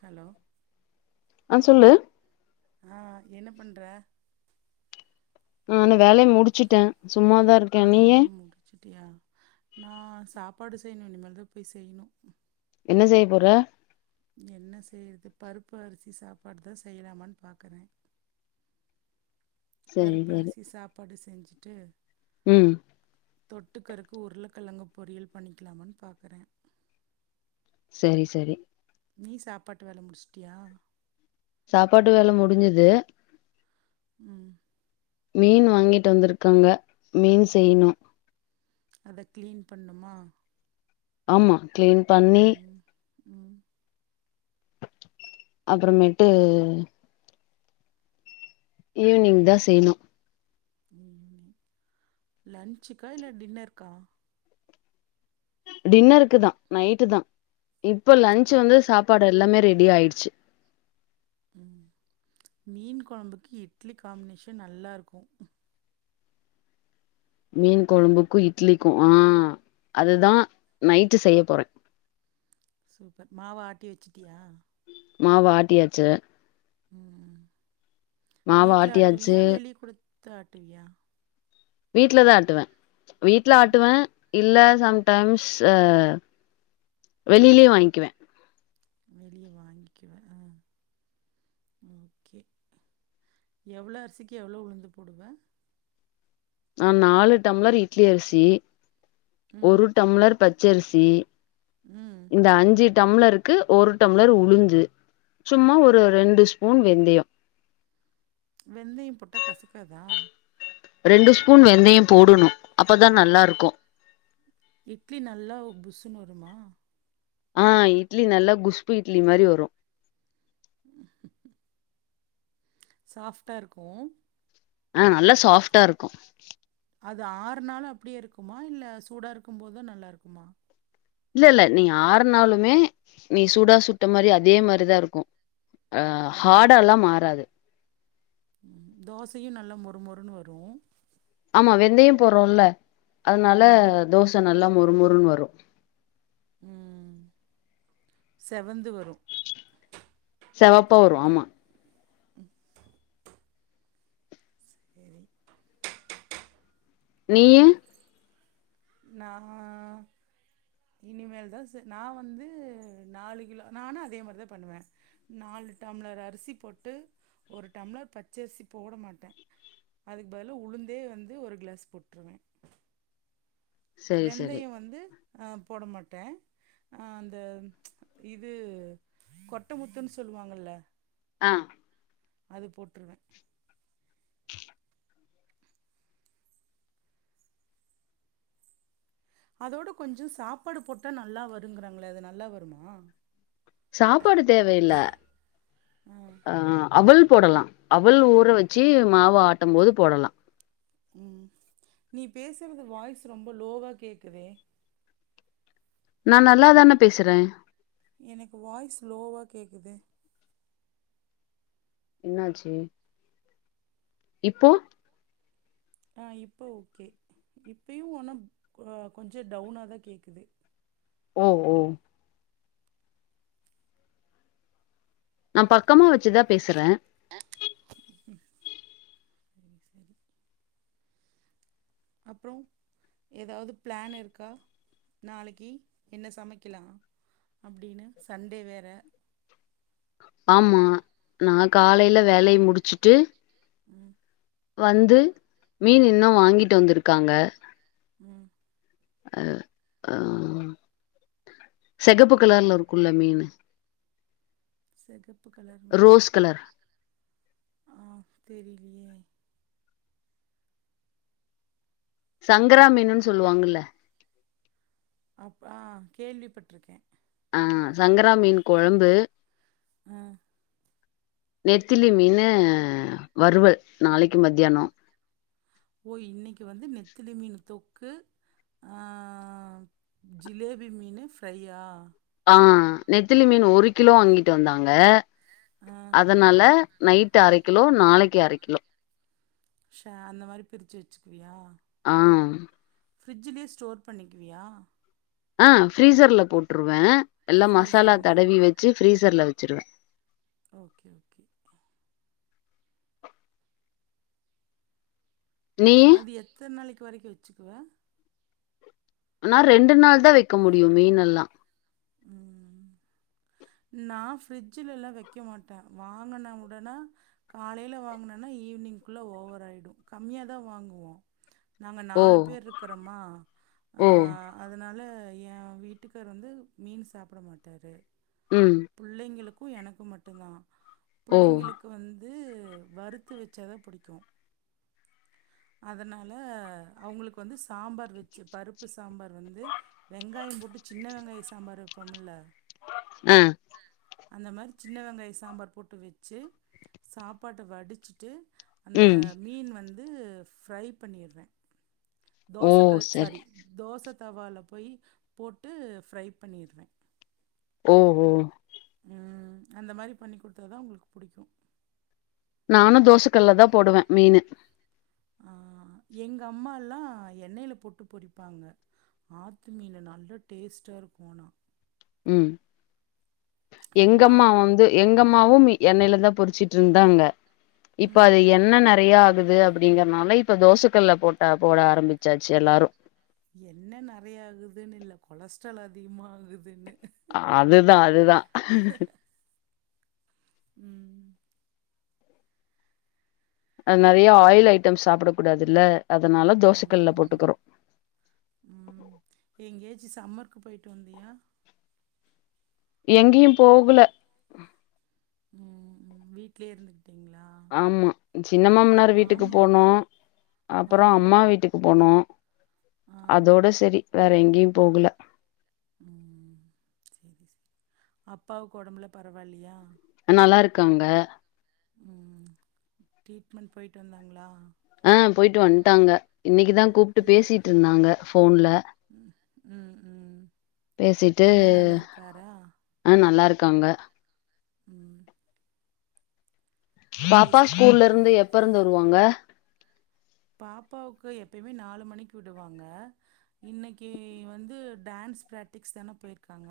Hello ஆ சொல்லு ஆ என்ன பண்ற ஆனா வேலைய முடிச்சுட்டேன் வேலைய முடுச்சுட்டியா நான் சாப்பாடு செய்யணும் இனிமேல் தா போய் செய்யணும் என்ன செய்ய போற என்ன செய்யறது பருப்பு அரிசி சாப்பாடுதா செய்யலாமான்னு பாக்குறேன் சரி பருப்பு சரி அரிசி சாப்பாடு செஞ்சு விட்டு ம் தொட்டுக்கரக்கு உருளைக்கிழங்குபொறியல் பண்ணிக்கலாமானு பாக்குறேன் சரி சரி நீ சாப்பாட்டு வேல முடிச்சுட்டியா சாப்பாட்டு வேல முடிஞ்சது உம் மீன் வாங்கிட்டு வந்துருக்காங்க மீன் ம் செய்ணும் அத க்ளீன் பண்ணுமா ஆமா கிளீன் பண்ணி ம் ம் அப்பறமேட்டு ஈவ்னிங் தான் செய்ணும் லன்சுக்கா இல்ல டின்னருக்கா டின்னருக்கு தான் நைட்டு தான் இப்ப லன்ச் வந்து சாப்பாடு எல்லாமே ரெடி ஆயிடுச்சு உம் மீன் குழம்புக்கு இட்லி காம்னேஷன் நல்லா இருக்கும் மீன் கொழம்புக்கும் இட்லிக்கும் ஆஹ் அதுதான் நைட்டு செய்ய போறேன் சூப்பர் மாவ் ஆட்டி வச்சிட்டியா மாவு ஆட்டியாச்சே உம் வீட்டுல அட்டுவிய ஆட்டியாச்சு வெளிய குடு வந்து ஆட்டுவிய வீட்லதான் ஆட்டுவேன் வீட்ல ம் ஆட்டுவேன் இல்ல சம்டைம்ஸ் ஹ வெளிலயும் வாங்குவேன் வெளியே வாங்கிக்குவேன் ஆஹ ஓகே எவ்ளோ அரிசிக்கு எவ்வளோ உளுந்து போடுவ நான் நாலு டம்ளர் இட்லி அரிசி ம் ஒரு டம்ளர் பச் ச்ச அரிசி ம் இந்த அஞ்சி டம்ளருக்கு ஒரு டம்ளர் உளுந்து சும்மா ஒரு ரெண்டு ஸ்பூன் வெந்தியம் வெந்தயம் போட்டா கசக்காதா ரெண்டு ஸ்பூன் வெந்தியம் போடுணும் அப்பதான் நல்லாருக்கும் இட்லி நல்லா புஸ்சு னு வருமா ஹ இட்லி நல்லா குஸ்பு இட்லி மாரி வரும் [inaudible] சாஃப்டா இருக்கும் அஹ் நல்லா சாஃப்டா இருக்கும் அது ஆறுநாலும் அப்படியே இருக்குமா இல்ல சூடாக இருக்கும்போது நல்லாயிருக்குமா இல்ல இல்ல நீ ஆறுனாலுமே நீ சூடா சுட்ட மாரி அதே மாரிதான் இருக்கும் அஹ் ஹாடலாம் மாறாது உம் தோசையும் நல்லா மொறு மொறுன்னு வரும் ஆமா வெந்தயம் போறோம்ல அதனால ம் தோசை நல்லா மொ மொறு மொறுன்னு வரும் உம் செவந்து வரும் செவப்பா வரும் ஆமா செரி நீயும் நா இனிமேல்தான் நா வந்து நாலு கிலோ நானும் அதே மாரிதான் பண்ணுவேன் நாலு டம்ளர் அரிசி போட்டு ஒரு டம்ளர் பச்ச அரிசி போட மாட்டேன் அதுக்கு பதில உளுந்தே வந்து ஒரு கிளாஸ் போட்ருவேன் செரி செரி வெந்தயம் வந்து அஹ போட மாட்டேன் அஹ அந்த இது கொட்டமுத்துனு சொல்வாங்கல்ல ஆஹ அது போட்ருவேன் அதோட கொஞ்சம் சாப்பாடு போட்டா நல்லா வருங்குறாங்களே அது நல்லா வருமா சாப்பாடு தேவ இல்ல ஆ ஆஹ அவள் போடலாம் அவள் ஊற வச்சு மாவு ஆட்டும் போது போடலாம் உம் நீ பேசுறது வாய்ஸ் ரொம்ப லோவா கேக்குதே நான் நல்லாதானே பேசுறேன் எனக்கு வாய்ஸ் லோவா கேக்குது என்னாச்சி இப்போ ஆஹ் இப்ப ஓகே இப்பயும் ஒனா கொஞ்சம் டவுனா தான் கேக்குது ஓ ஓ நா பக்கமா வச்சு தான் பேசுறேன் உம் உம் சரி அப்பறோம் ஏதாவது பிளான் இருக்கா நாளைக்கி என்ன சமைக்கலாம் அப்டின்னு சண்டே வேற ஆமா நான் காலையில வேலய முடிச்சிட்டு உம் வந்து மீன் இன்னுவாங்கிட்டு வந்துருக்காங்க உம் அ ஆஹ செகப்பு கலர்ல இருக்கும்ல்ல மீனு செகப்பு கலர் மீன ரோஸ் கலர் ஆஹ தெரி யாலயே சங்கரா மீனுன்னு சொல்லுவாங்கல அப்ப ஆஹ கேள்விப்பட்டு இருக்கேன் ஆஹ் சங்கரா மீன் குழம்பு ஹ நெத்திலி மீனு வறுவல் நாளைக்கு மதியானம் ஓ இன்னைக்கு வந்து நெத்திலி மீன் தொக்கு ஜிலேபி மீன் ப்ஃரையா ஆஹ் நெத்திலி மீன் ஒரு கிலோ வாங்கிட்டு வந்தாங்க ஆ அதனால நைட் அரை கிலோ நாளைக்கி அரக்கிலோ ஷ அந்த மாரி பிரிச்சி வச்சுக்குவியா ஆஹ் ஃப்ரிட்ஜிலயே ஸ்டோர் பண்ணிக்குவியா ஆஹ் ப்ரீசர்ல போட்ருவேன் எல்லாம் மசாலா ஃப்ரீசர்லயே தடவி வச்சு ஃப்ரீசர்ல வச்சுருவேன் ஓகே ஓகே நீயி அது எத்தனை நாளைக்கு வரைக்கும் வச்சுக்குவா ஆனா ரெண்டு நாள் தான் வைக்க முடியும் மீன் யெல்லாம் உம் நான் ப்ஃரிஜுல எல்லாம் வைக்க மாட்டேன் வாங்குன உடனா காலையில வாங்குனேனா ஈவினிங் குள்ள ஓவர் ஆயிடும் கம்மியாதான் வாங்குவோம் நாங்கள் ஓ நாலு பேர் இருக்கிறோம்மா ஓ அதனால என் வீட்டுக்கரு வந்து மீன் சாப்பட மாட்டாரு ம் புள்ளைங்களுக்கு அப்போ எனக்கு மட்டு்ம் தான் ஓ புள்ளைங்களுக்கு வந்து வறுத்து வச்சாதான் புடிக்கும் அதனால அவங்களுக்கு வந்து சாம்பார் வச்சு பருப்பு சாம்பார் வந்து வெங்காயம் போட்டு சின்ன வெங்காயம் சாம்பார் வைப்போம்ல ஹாங் அந்த மாதிரி சின்ன வெங்காய சாம்பார் போட்டு வச்சு சாப்பாட்ட வடிச்சிட்டு அந்த ம் மீன் வந்து து பிஃரை பண்ணிடுவேன் ஓ தோசக்கள் சரி சாரி தோச தவால போய் போட்டு ஃப்ரை பண்ணிடுவேன் ஓ ஓ அந்த மாரி பண்ணி் குடுத்த தான் அவங்களுக்கு புடிக்கும் நானும் தோசக்கல்ல தான் போடுவேன் மீனு ஆஹ் எங்க அம்மா எல்லாம் எண்ணெயில போட்டு பொறிப்பாங்க ஆத்து மீன் நல்ல டேஸ்ட்டா இருக்கும் ஆனா உம் நல்லா எங்கஅம்மா அப் வந்து எங்க அம்மாவும் எண்ணெய்யில தான் பொரிச்சுட்டு இருந்தாங்க இப்ப அது ம் எண்ண நெறைய ஆகுது அ அப்படிங்கறனால இப்ப தோசக்கல்ல போட்டா போட ஆரம்பிச்சாச்சு எல்லாரும் என்ன நிறைய ஆகுதுன்னு இல்ல கொலஸ்ட்ரால் அதிகமா ஆகுதுன்னு அதுதான் அதுதான் உம் அது நெறைய ஆயில் ஐய்ட்டம் சாப்புட கூடாது இல்ல ஆமா ஆமா உம் எங்கேச்சும் சம்மர் க்கு போயிட்டு வந்தியா எங்கேயும் போகலா உம் வீட்லயே இருந்துக் ஆமா சின்னமாமனார் வீட்டுக்கு ஆமா. போனோம் ஆ, அப்பறம் அம்மா வீட்டுக்கு போனோம் ஆ. அதோட செரி வேற எங்கேயும் போகல உம் சரி சரி அப்பாவுக்கு உடம்பலாம் பரவா இல்லையா நல்லா இருக்காங்க ம் ட்ரீட்மெண்ட் போயிட்டு வந்தாங்களா அஹ போயிட்டு வந்துட்டாங்க இன்னக்கிதான் கூப்பிட்டு ம், பேசிட்டு இருந்தாங்க போன்ல உம் உம் பேசிட்டு ஆஹ் நல்லா இருக் இருக்காங்க உம் பாப்பா ஸ்கூல்ல இருந்து எப்ப இருந்து வருவாங்க பாப்பாவுக்கு எப்பயுமே நாலு மணிக்கு விடுவாங்க இன்னக்கு வந்து டான்ஸ் பிராக்டிஸ் தானே போயிருக்காங்க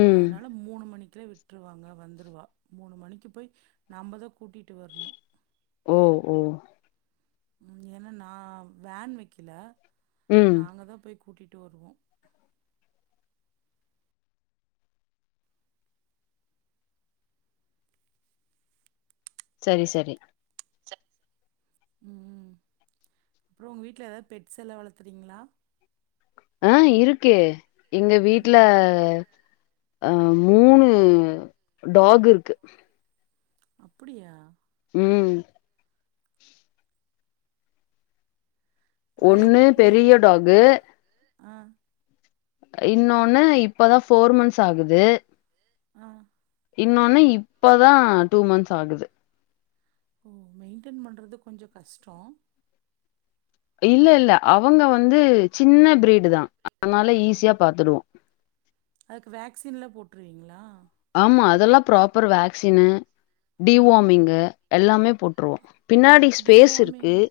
ம் அதனால மூணு மணிக் ல விட்ருவாங்க வந்துருவா மூணு மணிக்கு போய் நாம்மதான் கூட்டிட்டு வரணும் ஓ ஓ ம் ஏன்னா நான் வேன் வக்கில ம் நாங்க தா போய் கூட்டிட்டு கூட்டிட்டு வருவோம் செரி செரி உம் உ அப்புறம் உங்க வீட்டுல ஏதாவது பெட் செல்லாம் வளக்குறீங்களா ஆஹ இருக்கே எங்க வீட்டு்ல ம் அஹ மூணு டாகு இருக்கு அப்புடியா உம் அது ஒன்னு எப்டி பெரிய டாகு ஆ இன்னொன்னு இப்பதான் போர் மன்ஸ் ஆகுது ஆஹ் இன்னொன்னே இப்பதான் டூ மன்ஸ் ஆகுது ம் மெயின்டென் பண்றது கொஞ்சம் கஷ்டம் இல்ல இல்ல அவுங்க வந்து சின்ன பிரீடு தான் அதனால ஆ ஈஸியா பாத்துடுவோம் அதுக்கு வேக்சின்ல போட்டுருவீங்களா ஆமா அதெல்லாம் ப்ராப்பர் வேக்சின்னு ஆ டிவாமிங்கு எல்லாமே போட்ருவோம் பின்னாடி ஸ்பேஸ் இருக்கு டிவார்மிங்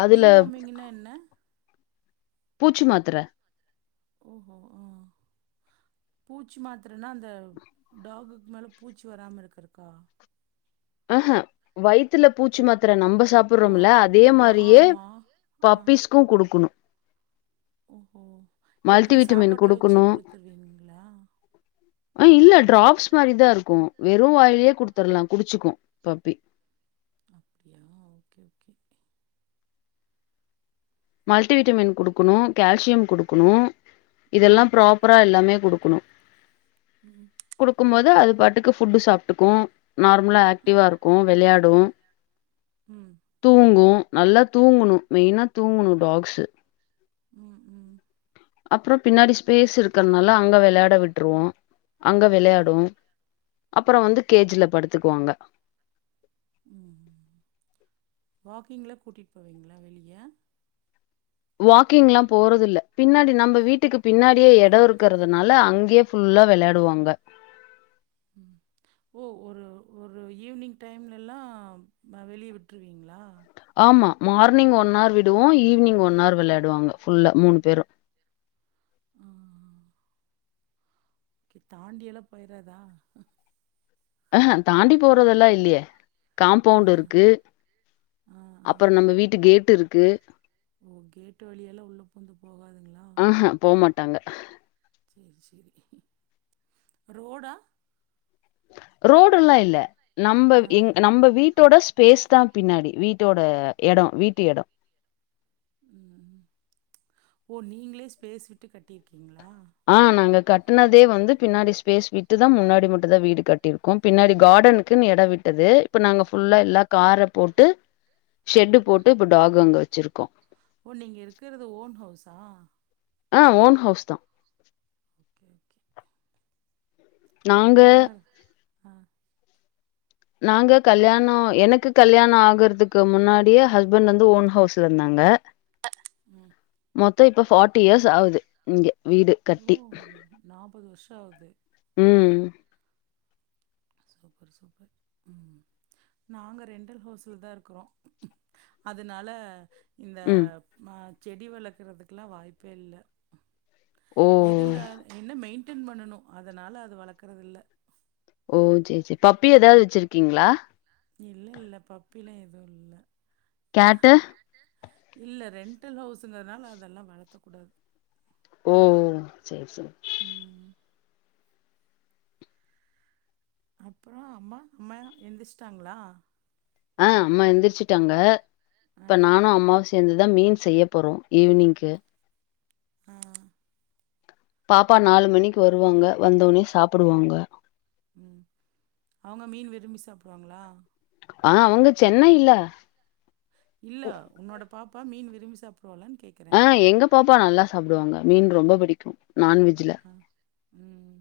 அதுல டிவாமிங்ன்ன என்ன பூச்சி மாத்தர ஓஹோ ஹ பூச்சி மாத் அந்த டாகு மேலே பூச்சி வராம இருக்குறதுக்கா ஆஹஹ வயித்துல பூச்சி மாத்திர நம்ப ஓ சாப்புட்றோம்ல அது அதே மாரியே ஆமா ஆஹ் பப்பீஸ்க்கு குடுக்கணு ஓஹோ மல்டி எப்படி விட்டமின் சாப்பாட்டுல வச்சே குடுக்கணு குடுத்துருவீங்களா ஆஹ் இல்ல டிராப்ஸ் மாரிதா இருக்கும் வெறும் வாயிலயே குடுத்துரலா குடிச்சுக்கு பப்பி அப்டியா ஓகே ஓகே மல்டிவிட்டமின் குடுக்கணு கால்சியம் குடுக்கணு இதெல்லா ம் ப்ராப்பரா எல்லாமே குடுக் கணு ம் குடுக்கும் போது அது பாட்டுக்கு ஃபுட்டு சாப்ட்டுக்கு நார்மலா ஆக்டிவாக இருக்கு வெளையாடு ம் தூங்கு நல்லா தூங்கணு மெயினா தூங்கணு டாக்சு ம் ம் அப்றோ பின்னாடி ஸ்பேஸ் இருக்கிறதுனால அங்க வெளையாட விட்ருவோ அங்க ம் வெளையாடு அப்றோ வந்து கேஜ்ல படுத்துக்குவாங்க ம் வாக்கிங்லா கூட்டிட்டு போவீங்களா வெளிய வாக்கிங் எல்லா போறது இல்ல பின்னாடி நம்ம வீட்டுக்கு பின்னாடியே எடோ இருக்கிறதுனால அங்கயே ஃபுல்லா வெளையாடுவாங்க ம் ஓ ஒரு ஒரு ஈவி்னிங் டைம்ல எல்லாம் ஆ வெளிய விட்ருவீங்களா ஆமா மார்னிங் ஒன் ஆர் விடுவோ ஈவினிங் ஒன் ஆர் வெளையாடுவாங்க ஃபுல்லா மூணு பேரு ஆ ஓகே தாண்டி எல்லா போயறாதா ஆஹ்ஹா தாண்டி போறதெல்லா இல்லையே ஆ காம்பவுண்ட் இருக்கு ஆ ஆ அப்புற நம்ம வீட்டு கேட் இருக்கு ஓ கேட்டு வழியால உள்ள பூந்து போகாதுங்களா ஆஹ போமாட்டாங்க சேரி சேரி ரோடா ரோடுல்லா இல்ல நம்ப ஆ எ நம்ப வீட்டோட ஸ்பேஸ்தா பின்னாடி வீட்டோட எடோ வீட்டு எடோ ம் ஓ நீங்களே ஸ்பேஸ் விட்டு கட்டியிருக்கீங்களா ஆஹ் நாங்க கட்டுனதே வந்து பின்னாடி ஸ்பேஸ் விட்டுதா முன்னாடி மட்டுதா வீடு கட்டியிருக்கோ பின்னாடி கார்டனுக்குன்னு எடோ விட்டது இப்ப நாங்க ஆ ஃபுல்லா எல்லா கார போட்டு ஷெட்டு போட்டு இப்ப டாகு அங்க வச்சிருக்கோ ஓ நீங்க இருக்கறது ஓன் ஹவுஸா ஆஹ் ஓன் ஹவுஸ்தா ஓகே ஓகே நாங்க ஆ நாங்க கல்யாணோ எனக்கு கல்யாணோ ஆகுறதுக்கு முன்னாடியே ஹஸ்பண்ட் வந்து ஓன் ஹவுஸ்ல இருந்தாங்க ம் மொத்தோ இப்ப ஃபார்ட்டி இயர்ஸ் ஆகுது இங்க வீடு ஓ கட்டி நாற்பது வருஷம் ஆகுது உம் செரி செரி ம் நாங்க ரெண்ட்டட் ஹவுஸ்லதா இருக்குறோ அதனால இந்த ம் ஆ செடி வளக்குறதுக்கெல்லா வாய்ப்பே இல்ல ஓ இருந்தால் என்ன மெயின் டெய்ன் பண்ணனு அதனால அது வளக்கறது இல்ல ஓ சேரி சேரி பப்பி ஏதாவது வச்சிருக்கீங்ளா இல்ல இல்ல பப்பிலா எதுவு இல்ல கேட்டு இல்ல ரெண்டல் ஹவுஸுங்கிறதுனால அதெல்லா வளத்தக்கூடாது ஓ சேரி சரி ம் அப்றோ அம்மா அம்மா எந்திரிச்சிட்டாங்களா ஆஹ் அம்மா எந்திரிச்சுட்டாங்க ஆ இப்ப நானு அம்மாவு சேந்துதா மீன் செய்யப் போறோ ஈவினிங்க்கு ஆ பாப்பா நாலு மணிக்கு வருவாங்க வந்தோன்னே சாப்புடுவாங்க உம் அவங்க மீன் விரும்பி சாப்டுவாங்களா ஆஹ் அவுங்க சென்னை இல்ல இல்ல உன்னோட பாப் பா மீன் விரும்பி சாப் ஆஹ் எங்க பாப்பா நல்லா சாப்டுவாங்க மீன் ரொம்ப பிடிக்கு நான்வெஜ்ல. ஆஹ் உம்